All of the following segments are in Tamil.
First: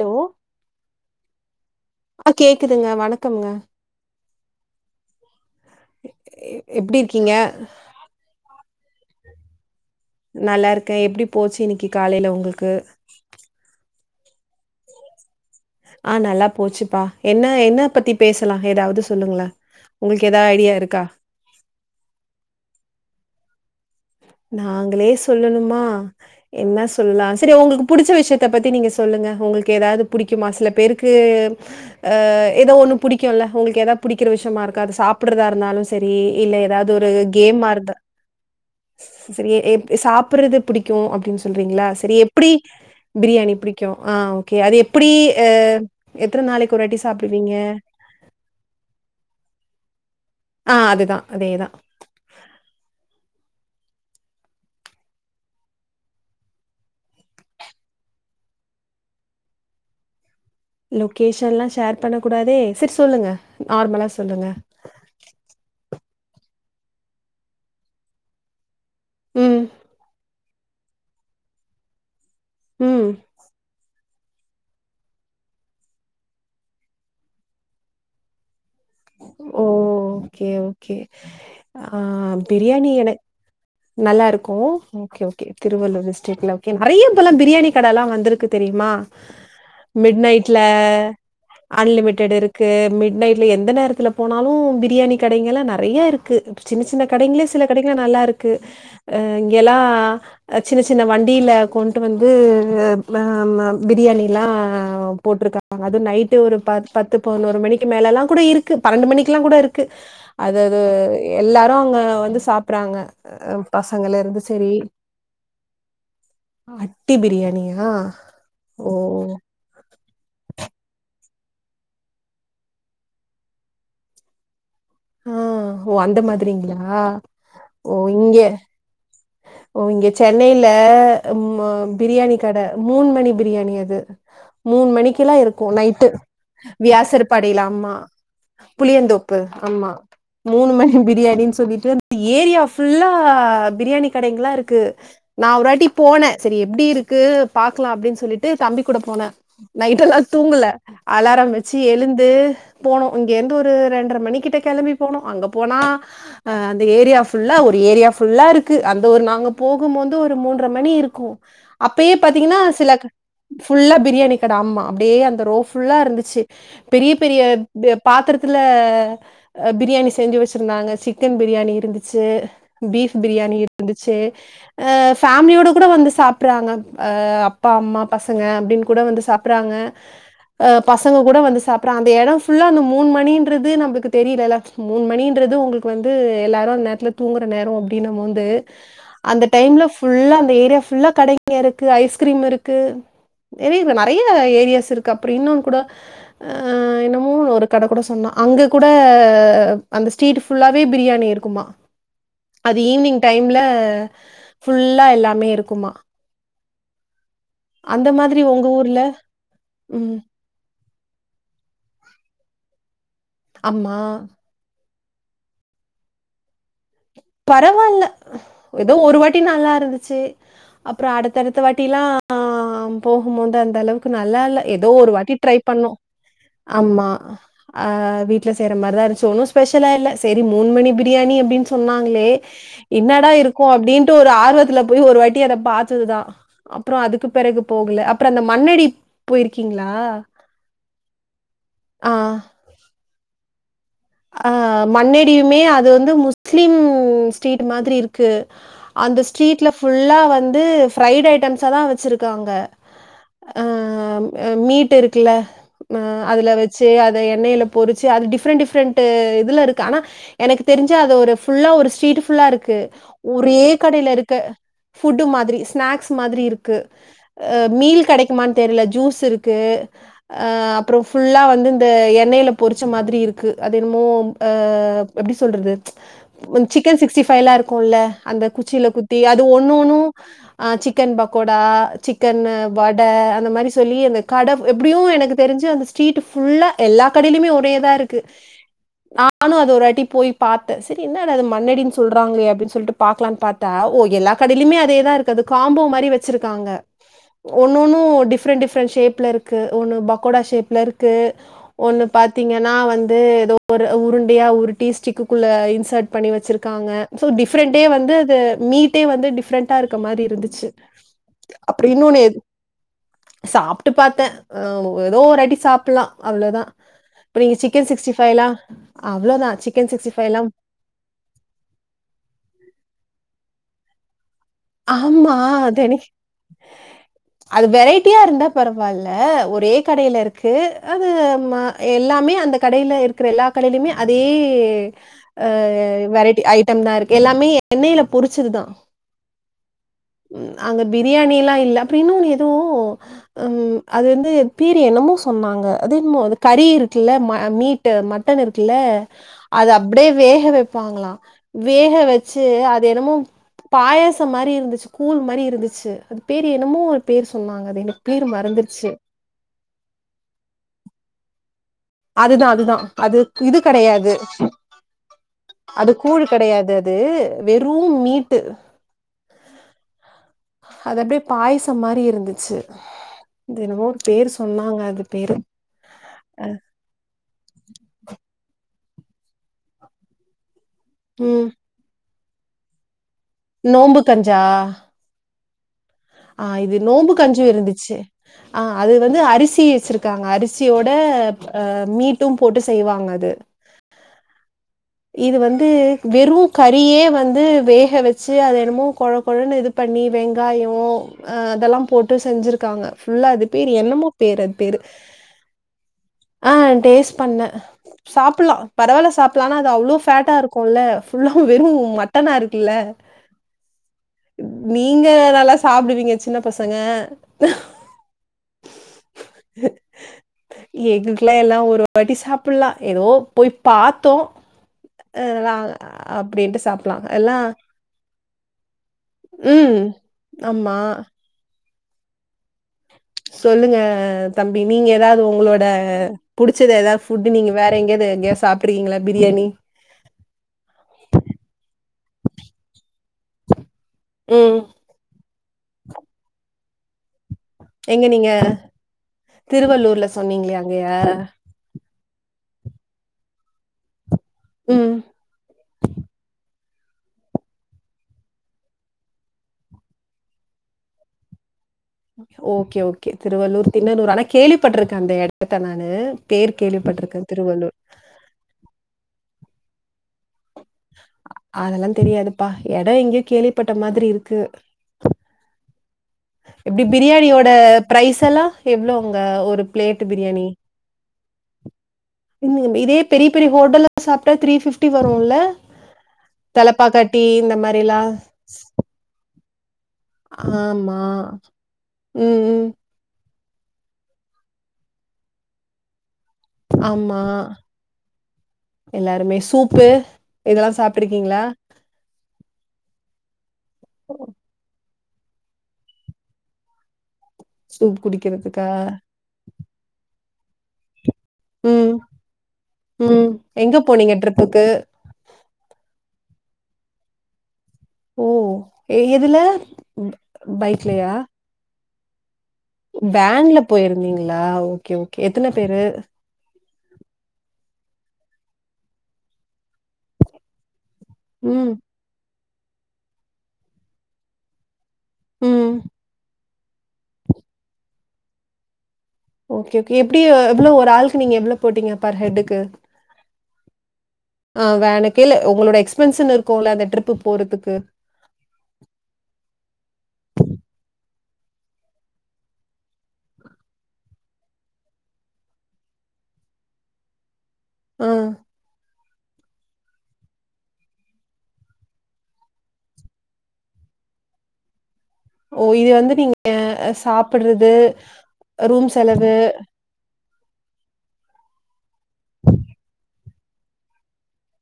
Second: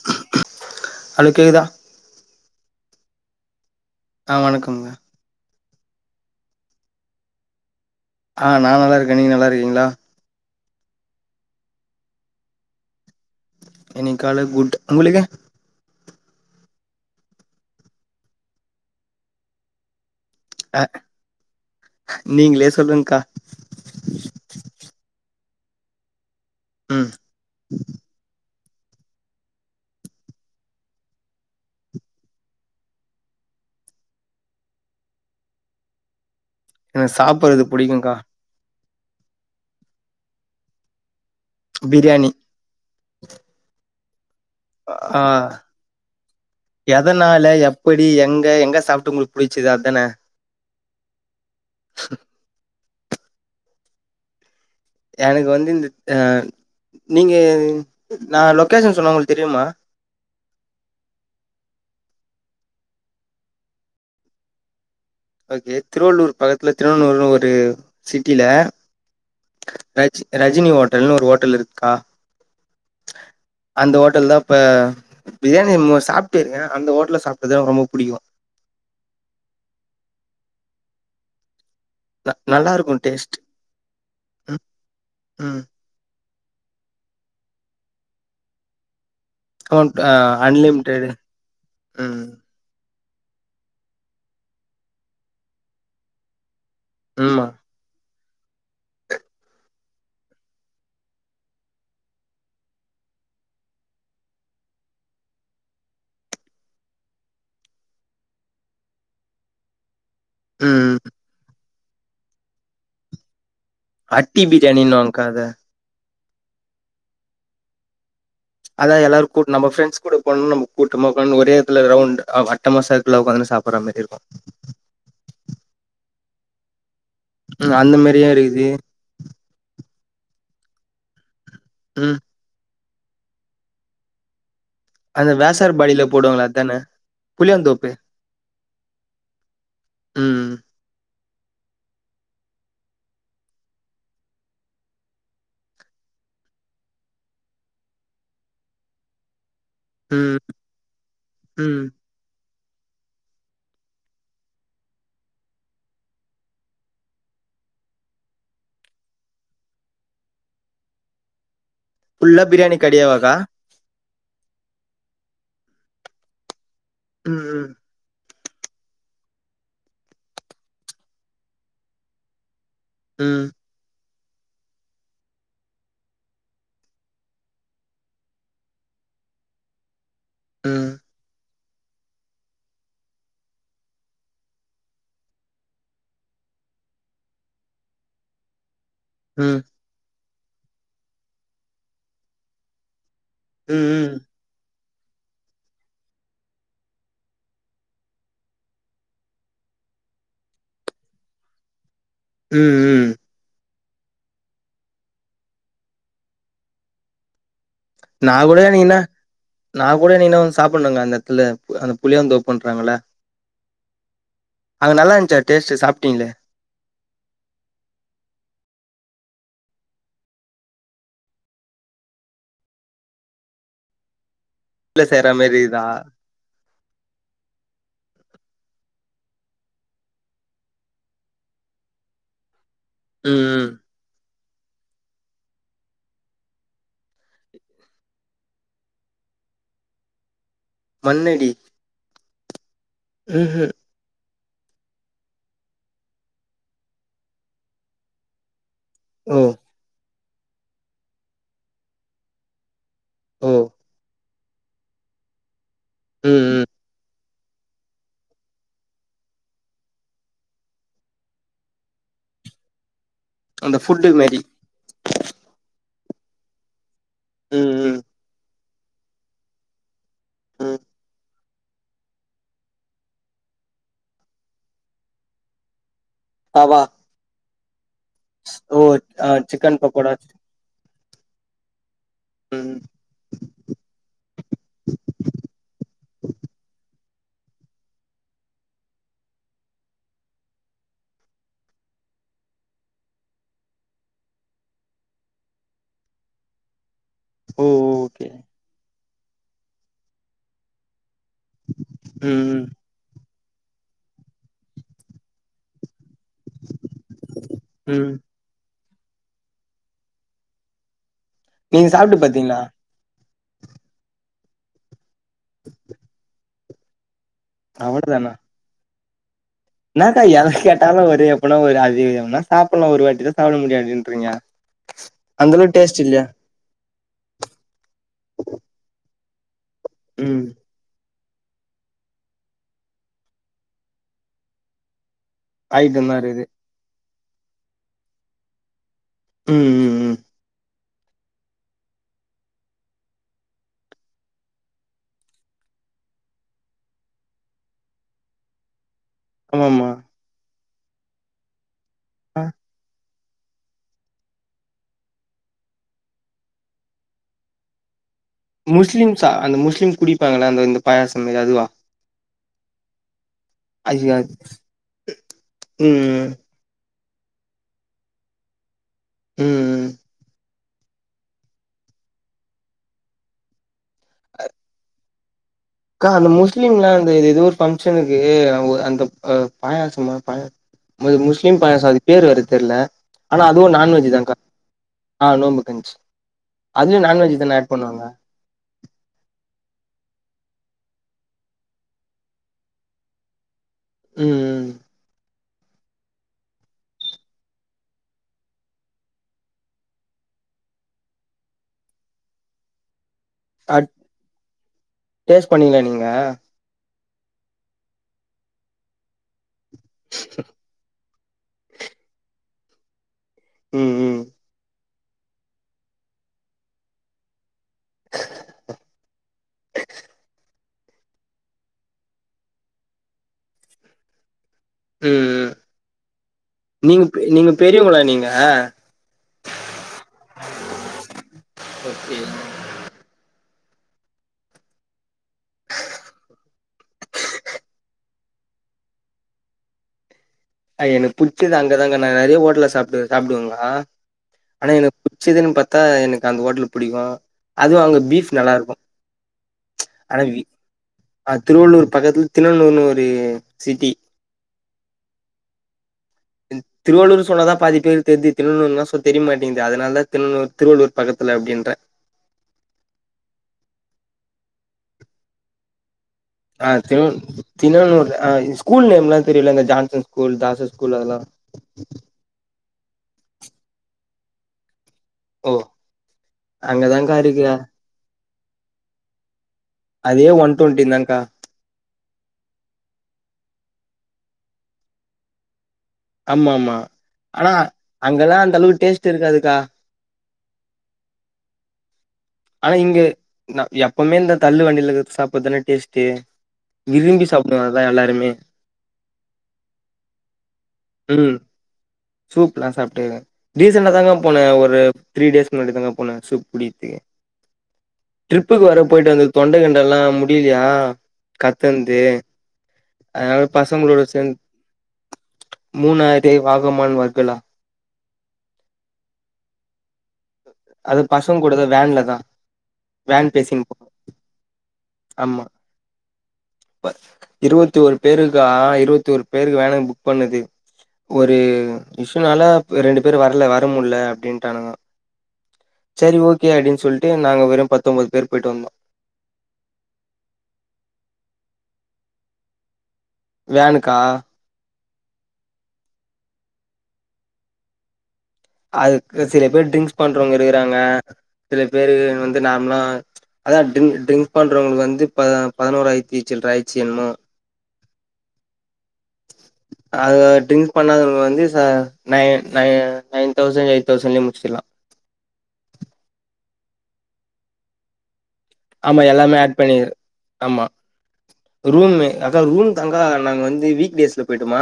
ஹலோ ஹலோ கேக்குதா அ கேக்குதுங்க வணக்கம்ங்க ஆ வணக்கம்ங்க எப்டி இருக்கீங்க ஆ நா நல்லா இருக்கே நீங்க நல்லா இருக்கீங்ளா நல்லா இருக்கே எப்டி போச்சு இன்னக்கி காலைல ஒங்ளுக்கு இன்னைக்கு கால குட் உங்ளுக்கு ஆ நல்லா போச்சுப்பா என்ன என்ன பத்தி பேச்லா ஏதாவது சொல்லுங்ளே உங்ளுக்கு ஏதா ஐடியா இருக்கா நீங்ளே சொல்லுங்கா நாங்ளே சொல்லணுமா என்னா ம் சொல்லலா சரி ஒங்ளுக்கு புடிச்ச விஷயத்த பத்தி நீங்க சொல்லுங்க ஒங்ளுக்கு ஏதாது புடிக்குமா சில பேருக்கு அ ஏதோ ஒன்னு புடிக்குல்ல ஒங்ளுக்கு ஏதா புடிக்கிற விஷயமா இருக்கு அது சாப்பிடுறதா இருந்தாலு செரி இல்ல ஏதாவுது ஒரு எனக்கு சாப்புறது கேம்மா இருந்தா புடிக்குங்க்கா செரி எப் சாப்புறது புடிக்கு அப்டின் சொல்றீங்ளா செரி பிரியாணி எப்டி பிரியாணி பிடிக்கு ஆ ஓகே அது எப்டி ஆ அ எத்தன நாளைக்கு ஒரு வாட்டி சாப்டுவீங்க எப்டி எங்க எங்க சாப்ட்டு உங்ளுக் புடிச்சது அதானே ஆ அதுதா அதேதா [inaudible] எனக்கு வந்து இந்த அ நீங்க நா லொக்கேஷன் சொன்னா ஒங்களுக்கு தெரியுமா லொக்கேஷன்லா ஷேர் பண்ண கூடாதே சேர் சொல்லுங்க நார்மலா சொல்லுங்க ஓகே திருவள்ளூர் பக்கத்துல திருவன்னுர்னு ஒரு சிட்டில ம். ரஜ் ரஜினி ஹோட்டல்ன்னு ஒரு ஹோட்டல் இருக்கா ம் அந்த ஹோட்டல் தா இப்ப பிரியாணி மோ சாப்டு இருக்கே அந்த ஹோட்டல சாப்டதா ரொம்ப புடிக்கு ஓ ஓகே ஓகே ஆ ந நல்லா பிரியாணி இருக்கு எனக் டேஸ்ட் நல்லா இருக்கு ஓகே ஓகே ம் திருவள்ளூர் டிஸ் [unintelligible] ஓகே நெறைய இப்போலா பிரியாணி கடலா வந்திருக்கு தெரியுமா கவுண்ட் ஆ மிட் நைட்ல அன்லிமிடெடு ம் அன்லிமிட்டட் இருக் கு மிட் நைட்ல எந்த நேரத்துல போனாலு பிரியாணி கடைங்கலா நெறைய இருக்கு சின்ன சின்ன ஆமா கடைங்களே சில கடைங்கள நல்லா இருக்கு அ இங்கேலா சின்ன சின்ன வண்டியில கொண்டு வந்து அ பிரியாணியலா போட்டிருக்கா அது நைட்டு ஒரு ப பத்து பதினொரு மணிக்கு மேலலா கூட இருக்கு பன்னெண்டு மணிக்கெல்லா கூட இருக்கு அது அது ம் எல்லாரு அங்க வந்து சாப்புறாங்க அ பசங்களா ரொம்ப அட்டி சரி பிரியாணின்னுவாங்க்கா அத அட்டி பிரியாணியா ஓ! அதா எல்லாரு கூட் நம்ம ஃப்ரெண்ட்ஸ் கூட போனோனா நம்ம கூட்டமா உக்காந்து ஒரே எடத்துல ரவுண்ட் வட்டமா சர்க்லா உக்காந்து சாப்புற மாரி இருக்கு ஆ ஓ அந்த மாதிரிங்களா ம் அந்த ஓ மாரியே இங்கே இருக்குது ஓ இங்க சென்னையில ம் பிரியாணி க கட மூன் மணி பிரியாணி அது மூனு அந்த மணிக்கெல்லா இருக்கு வேசார் பாடியில நைட்டு போடுவாங்களே அதான வியாசர்பாடில புளியாந்தோப்பு ஆம்மா புளியந்தோப்பு ஆமா ம் மூனு மணி பிரியாணினு சொல்லி [unintelligible] ஏரியா ஃபுல்லா பிரியாணி கடைங்களா இருக்கு நா ஒருவாட்டி போன சரி எப்டி இருக்கு பாக்கலா அப்டின்னு சொல்லிட்டு தம்பி கூட போன நைட் எல்லா ம் தூங்கல அலாரம் வச்சு ம் எழுந்து போனோ இங்க இருந்து ஒரு ரெண்ர மணிக்கு கிட்ட கெளம்பி போனோ அங்க போனா அ அந்த ஏரியா ஃபுல்லா ஒரு ஏரியா ஃபுல்லா இருக்கு அந்த ஒரு நாங்க போகுபோது ஒரு மூன்ற மணி இருக்கு அப்பயே ஃபுல்லா பாத்தீங்கன்னா பிரியாணி சில கடையாவாக்கா ஃபுல்லா பிரியாணி கட ஆமா அப்டியே அந்த ரோ ஃபுல்லா இருந்துச்சு பெரிய பெரிய ம் ம் பெ பாத்துரத்ல பிரியாணி செஞ்சு வச்சிருந்தாங்க சிக்கன் பிரியாணி இருந்துச்சு பீஃப் ம் பிரியாணி இருந்துச்சு ஆ ஃபேமிலியோட கூட வந்து சாப்ட்றாங்க அ அப்பா அம்மா பசங்க அப்டின் கூட வந்து சாப்றாங்க ஆ ம் பசங்க கூட வந்து சாப்புறா அந்த எடம் ஃபுல்லா அந்த மூனு மணின்றது நம்பள்க்கு தெரிலலா மூனு மணின்றது உங்களுக்கு வந்து எல்லோரு அந்த நேரத்ல் தூங்குற நேர அப்டின்னமோது அந்த ம் டைம்ல ஃபுல்லா அந்த ஏரியா ஃபுல்லா கடைங்க இருக்கு ஐஸ்கிரீம் இருக்கு ம் தெரில ம் நெறைய ஏரியாஸ் இருக்கு கப்ரின்னு கூட ஆ என்னமோ ஒரு கட கூட சொன்னா அங்க கூட அந்த ஸ்ட்ரீட் ஃபுல்லாவே பிரியாணி இருக்குமா ம் அது ம் ஈவ்னிங் டைம்ல் ஃபுல்லா எல்லாமே இருக்குமா அந்த நா மாதிரி கூட ஒங்க நீங்கன்னா ஊர்ல நா கூட ம். இன்னிக்னா வந்து சாப்புனுங்க அந்த எத்துல அந்த புளியந்தோப்புண்ணறாங்கள அம்மா அது நல்லான்ச்சா டேஸ்ட்டு சாப்ட்டீங்ளே பரவால்ல ஏதோ ஒரு வாட்டி நல்லாருந்துச்சு அப்றோ அடுத்தடுத்த வாட்டிலா போகும்போது அந்த அளவுக் கு நல்லால்ல ஏதோ வீட்ல ஒரு செய்ற வாட்டி ட்ரை மாரி இதா பண்ணோ ஆமா ஆ வீட்ல செய்ற மாரிதாருஞ்ச்சு ஒன்னு ஸ்பெஷலா இல்ல செரி மூனு மணி பிரியாணி அப்டின்னு சொல் டு சொன்னாங்ளே என்னடா இருக்கு ம் அப்டின்ட்டு ஒரு ஆர்வத்துல போய் ஒரு வாட்டி அத பாத்ததுதா அப்றோ அதுக்கு பெறகு போகல அப்றோ அந்த மன்னடி போய்ருக்கீங்ளா மன்னடி ஆ ம் ஹும் ஆ மன்னடியுமே அது வந்து முஸ்லீம் ஸ்டீட் மாதிரிருக்கு அந்த ஓ ஸ்ட்ரீட்ல ஃபுல்லா வந்து ஃப்ரைடு ஐட்டம்ஸா தா வச்சுருக்காங்க ஓ ஆ மீட் இருக்குல்ல ஆ ம் அதுல ம் வச்சு அது அது எண்ணெல பொறிச்சி அது டிஃப்ரன்ட் டிஃப்ரன்ட் டு இதுலருக்கு ஆனா எனக்கு தெரிஞ்சு அது ஒரு ஃபுல்லா ஒரு ஸீட்டு ஃபுல்லாருக்கு ஒரே அந்த ஃபுட்டு கடைலருக்கு மாரி ஃபுட்டு மாதிரி ஸ்நாக்ஸ் மாதிரி இருக் கு ம் ம் மீல் கெடைக்குமான் தெரில ஜூஸ் இருக்கு அ ம் அப்றோ ஃபுல்லா வந்து இந்த எண்ணெய்ல பொறிச்ச மாதிரிருக்கு அது என்னமோ ஆ எப்டி சொல்றது வா வா சிக்கன் சிக்ஸ்டி ஃபைவ்லா இருக்குல அந்த ஓ குச்சில குத்தி ஆ அது சிக்கன் ஒன்னொன்னு பக்கோடா அ சிக்கன் பக்கோடா சிக்கன் ம் வ வ அந்த கட அந்த மாதிரி சொல்லி அந்த கட ட எப்டியு எனக்கு தெரிஞ்சு அந்த ஸ்ட்ரீட் ஃபுல்லா எல்லா கடையுமே ஒரேதா இருக்கு நானு அது ஒரு வாட்டி போய் பாத்தே சேரி என்னடா அது மன்னடின்னு சொல்றாங்களே அப்டின்னு சொல்ட்டு பாக்லான் பாத்தா ஓ எல்லா கடைலயுமே அதோதா இருக்கு காம்போ மாரி வச்சுருக்காங்க ஓ ஒன்னொன்னு ஓகே டிஃப்ரெண்ட் டிஃப்ரெண்ட் ஷேப்லருக்கு ஒன்னு பக்கோடா ஷேப்லருக்கு ஒண்ணு ம் ம் பாத்தீங்கன்னா வந்து ஏதோ ஒரு உருண்டையா உருட்டி ஸ்டிக்குக்குள்ள இன்சர்ட் பண்ணி வச்சிருக்காங்க சோ டிஃப்ரெண்ட்டே ம் வந்துது மீட் டே‌ வந்து டிஃப்ரெண்டாருக்க மாரி இருந்துச்சு அப்டி நீங்க இன்னொன்னு சாப்ட்டு இது பாத்தீங்களா சாப்ட்டு பாத்தே அ ஏதோ ஒரு வாட்டி சாப்புட்லா அவ்ளோதா இப்ப நீங்க சிக் கன் சிக்ஸ்டி ஃபைவ் எல்லா அவ்ளோ தா என்னக்கா எத கேட்டாலு ஒரு எப்பனா ஒரு அது அதிகம்னா சாப்பிட்லா ஒரு வாட்டி தா சாப்ட முடியு அப்டின்றீங்க ஆமா அந்த அளவு அதானே டேஸ்ட் இல்லையா அது வெரைட்டியாருந்தா பரவாயில்ல ஒரே கடைல ம் இருக்கு அது ஆமா‌ எல்லாமே அந்த கடைல இருக்கிற எல்லா கடைலயுமே அதே அ ஐட்டம் தா வெரைட்டி இருக்குது ஐட்டம் தாருக்கு எல்லாமே எண்ணெய்ல பொரிச்சதுதா ம் ம் ம் அங்க பிரியாணில்லா இல்ல அப்றோ இன்னுனு எதோ ம் அது வந்து பேர் என்னமோ சொன்னாங்க அது என்மோ அது கறி இருக்குல்ல மீட் டு மட்டன் இருக்குல்ல அது ஆமா அப்டியே வேக வைப்பாங்களாம் வேக வச்சு ஆமா அத என்னமோ பாயசம் மாரிருந்துச்சு கூழ் மாரிருந்துச்சு அது பேர் என்னமோ ஒரு பேர் சொன்னாங்க அது எனக் பேர் மற முஸ்லிம்ஸா அந்த முஸ்லிம்ஸ் குடிப்பாங்கள அந்த இந்த பயாசம் மாரி அதுவா அதுதா அதுதா அது இது கிடையாது ஐயோ அது ம் கூழ் ம் கிடையாது அ து வெறும் மீட்டு ம் ம் அது அப்டியே பாயசம் மாரி இருந்துச்சி ன்மோ பேரு சொன்னாங்க அது பேரு அக்கா அந்த முஸ்லீம்லா அந்த எதோ ஒரு பங்க்ஷனுக்கு அந்த ப் அ பாயாசம் மு ம் முஸ்லிம் பாயாசோ அதுக் பேர் வேற தெர்ல ஆனா அதுவு நோம்பு நான்வெஜ் தான்கா கஞ்சா ஆ நோம்பு கஞ்ச்சி ஆ இது நோன்ம்பு கஞ்சி இருந்துச்சி ஆ அது வந்து அரிசி வெச்சிருக்காங்க அரிசியோட மீட்டும் போட்டு செய்வாங்க அது ம் ம் இது வந்து வெறு கறியே வந்து வேக வெச்சி அத என்னமோ கொழ கொழன்னு இது பண்ணி வெங்காய அ அதெல்லா போட்டு செஞ்சிருக்காங்க ஃபுல்லா அது பேரு அ என்னமோ பேரு அது பேரு டேஸ்ட் பண்ணீங்களா நீங்க ஆ டேஸ்ட் பண்ண சாப்ல்லா பரவால சாப்பலானா அது அவ்ளோ ப்ளாட்டா இருக்குல்ல உஹும் வெறும் மட்டனா இருக்குல்ல ம் ம் நீங்க நல்லா சாப்டுவீங்க சின்ன பசங்க எங்ளுக்கெல்லா எல்லா ஒரு வாட்டி சாப்ல்லா ஏதோ போய் பாத்தோ அ ம் ம் வா அப்டின்ட்டு சாப்பலா நீங்க பெ எல்லா நீங்க பெரியவங்களா நீங்க ம் ஆமா ஓகே [unintelligible] சொல்லுங்க தம்பி நீங்க ஏதாவது உங்களோட புடிச்சத ஏதாவது ஃபுட்டு நீங்க வேற எங்கியாவது எங்கியாது சாப்ட்ருக்கீங்களா பிரியாணி அது எனுக் பிடுச்சித அங்கதாங்க நா நொறைய ஹோட்டல சாப்பிடு சாப்பிடுவங்கா ம். ஆனா எனக் புச்சதுன்னு பார்த்தா எனுக்கு அந்த ஹோட்டல புடிக்கு அதுவு அங்க எங்க பீப் நீங்க? நல்லா இருக்கும் திருவள்ளூர்ல சொன்னீங்களே அங்கயா? [unintelligible] திருவள்ளூர் பக்கத்தில தின்னனூர்னு ஒரு சிட்டி ம் திருவள்ளூர் சொன்னதா பாதி பேர் தெர்து திண்ணூறுனா சோ தெரிய மாட்டேங்கிது அதனால தா தின்னனூர் திருவள்ளூர் பக்கத்துல அப்டின்ற ஓகே ஓகே திருவள்ளூர் தின்னனூர் ஆனா கேள்விப்பட்டிருக்கே அந்த எடத்த நானு பேர் ஆ திரு கேள்விப்பட்டுருக்கேன் திருவள்ளூர். தின்னனூர் ஆ ஸ்கூல் நேம்லா தெரியுள்ள இந்த ஜான்சன் ஸ்கூல் தாசர் ஸ்கூல் அதெல்லா அதெல்லா தெரியாதுப்பா எடோ எங்கியோ கேள்விப்பட்ட மாதிரி இருக்கு ஓ எப்டி அங்கதான்கா இருக்கு பிரியாணியோட பிரைஸ்ஸல்லா எவ்ளோ அங்க ஒரு பிளேட் அதே பிரியாணி ஒன் டுவெண்ட்டி தான்கா இன்னு இதே பெரிய பெரிய ஹோட்டலா சாப்ட்டா த்ரீ பிப்டி வருல்ல ஆமா ஆமா ஆனா மாரிலாம் அங்கெல்லா அந்த அளவுக்கு டேஸ்ட் இருக்காதுக்கா ஆமா ம், ம். ஆனா இங்க எப்பவுமே இந்த தள்ளு வண்டியில சாப்றதுதானே டேஸ்ட்டு ஆமா விரும்பி சாப்பிடுவாங்க அதா எல்லாருமே எல்லாருமே சூப்பு இதெல்லா ம் சாப்ட்ருக்கீங்ளா சூப்லா சாப்டுகிற ரீசண்டா தாங்க போன ஒரு த்ரீ டேஸ் முன்னாடிதாங்க போனே சூப் குடிக்கிற்துக்கு சூப் ட்ரிப்புக்கு குடிக்கிறதுக்கா? வேர போயிட்டு வந்து தொண்டகிண்டெல்லா முடியிலையா ம், கத்தன்து ம். அதனால எங்க பசங்களோட போனீங்க சேந் ட்ரிப்புக்கு? மூணாயிரத்தி ஐநூறு வாகமானு வர்கலா ஓ எ எதுல அது பைக்லயா? பசங்கூடதா வேன்லதா வேன்ல போயிருந்தீங்ளா ஓகே ஓகே எத்தன பேரு பக் இருவத்தி ஓர் பேருக்கா இருவத்தி ஒரு பேருக்கு வேன புக் பண்ணது ஒரு ம், இஷ்சுனால ரெண்டு பேரு வர்ல வர முட்ல அப்டின்ட்டானுங்கோ ம். செரி ஓகே அப்டின்னு சொல்ட்டு நாங்க வெறு பத்தம்போது பேர் போயிட்டு வந்தோ ஓகே ஓகே எப்டி எவ்ளோ ஒரு ஆளுக்கு நீங்க எவ்ளோ போட்டீங்க பா ஹெட்டுக்கு வேனுக்கா ஆ வேனுக்கு இல்ல உங்களோட எக்ஸ்பென்ஸ்சனு இருக்குல அந்த ட்ரிப்பு போறதுக்கு அதுக்கு சில பேர் ட்ரிங்க்ஸ் பண்றவங்க இருக்குறாங்க சில பேரு வந்து நார்ம்லா அதா ட்ரிங்க் ட்ரிங்க் பண்றவங்களுக்கு வந்து ப பதினோராயிரத்தி சில்ற ஆய்ச்சு என்மோ ம் அது ட்ரிங்க் பண்ணாத வந்து ச nine nine nine thousand eight தௌசண்ட்லே முடிச்சிட்லா ஓ இது வந்து நீங்க சாப்டுறது ஆமா எல்லாமே ஆட் பண்ணி ஆமா ரூம்மு அக்கா ரூம் தாங்காலா நாங்க வந்து வீக்டேஸ்ல போய்ட்டமா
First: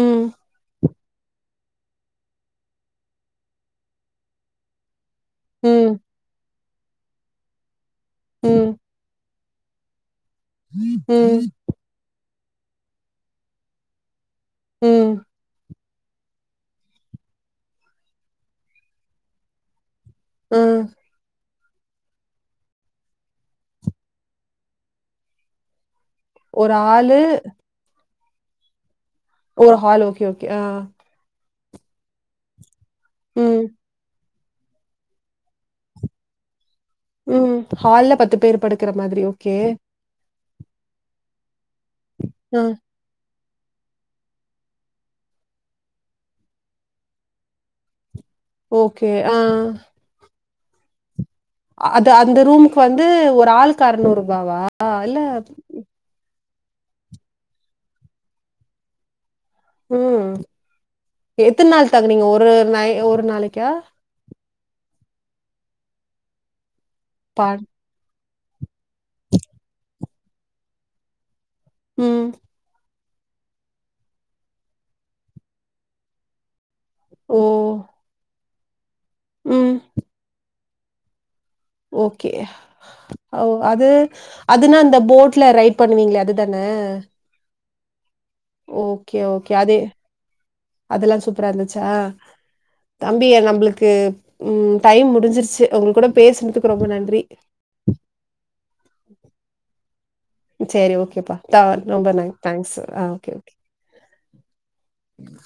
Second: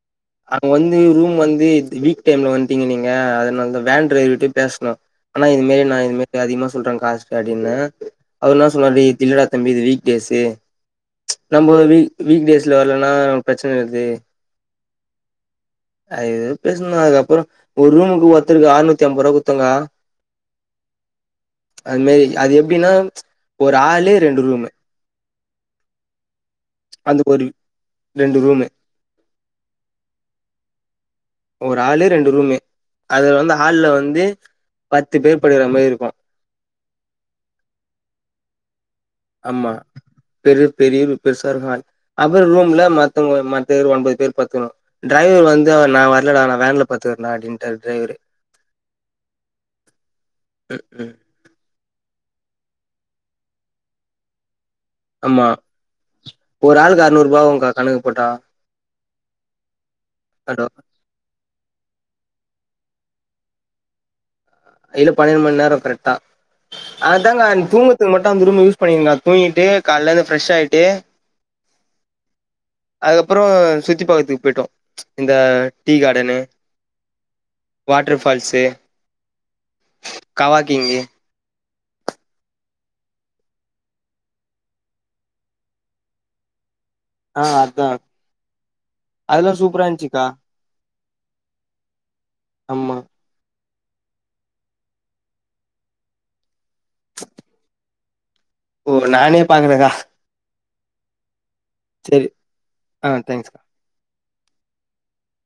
ம் அது வந் ந்து ரூம் வந்து வீக் டைம்ல வண்ட்டீங்க நீங்க அதனாலாத வேன் டிரைவர்ட்டயு பேஸ்னோ ஆனா இதுமாரி ம் நா இதுமேட்டு அதிகமா சொல்றே காசு அப்டின்னு அவர் என்னா ம் சொல்வாரு இது இல்லடா தம்பி இது வீக் டேஸ்சு ம் நம்ம ஒரு வீ வீக் டேஸ்ல வர்ல்லனா பிரச்சன வருது ம் அது எதோ பேசுனகா அதுக்கப்பற ஒரு ரூமுக்கு ஒருத்தருக்கு அறனூத்தி அம்பருவா குத்துக்கா ம் அது மாரி அது எப்டின்னா ஒரு ஹாலு ரெண்டு ரூமு ஒரு ஆளு அந்த ஒரு ரெண்டு ரூம்மு ஓ ஹாலு ஓகே ஓகே அ ஒரு ஆலு ரெண்டு ரூம்மே அதுல வந்து ம் ஹால்ல வந்து பத்து பேர் படுகக்குற மாரி இருக்கு ம் ஹால்ல பத்து பேர் படுக்கற மாரியோ ஆமா பெரி பெரிய பெர்சா இருக்கு ஹால் அப்பற ஆ ரூம்ல மத் தவங்க மத்த பேர் ஒன்பது பேர் பத்துணுனோ டிரைவர் வந்து அவரு நா வர்லடா நா வேன்ல பத்துக்கிறேண்டா அப்டின்டாரு டிரைவரு ஓகே ஆ ம்க்கு அது அந்த ரூமுக்கு வந்து ஒரு ஆளுக்கு அறனூறு ருபவா ஆமா ஒரு ஆளுக்கு அறுனூறு ரூபா ஆகுங்க்கா கணக்கு போட்டா ம் கடோ எத்தன நாள் தங்குனீங்க ஒரு ஒரு நாய் ஒரு நாளைக்கா இது பன்னெட் மண் நேரோ கரெக்டா அதாங்க பா நீங்க தூங்கப் போறப்ப மட்டு அந்த ரூம யூஸ் பண்ணிக்லா தூங்கிட்டு கால்ல எந்து ஃப்ரெஷ் ஆயிட்டு ம் அதுக்கப்பற சுத்தி பாக்கறதுக்கு போயிட்டோ இந்த டீ கார்டனு ஓ வாட்டர்ஃபால்ஸ்சு ம் அ வாக்கிங்கு ஓகே அது அதுனா அந்த போட்ல ரைட் பண்ணுவீங்ளே அதுதான அ அத்தா ஓகே ஓகே அது அதெல்லா சூப்பரா இருந்துச்சா ஆமா தம்பிய நம்ப்ளுக்கு ம் டைம் முடிஞ்சிருச்சு அ உங் கூட பேசினதுக்கு ரொம்ப நன்றி ஓ நானே பாக்கலக்கா சீரி ஓகேப்பா த ரொம்ப ந சரி தேங்க்ஸ் அ ஆ ஓகே தேங்க்ஸ் ஓகே உம்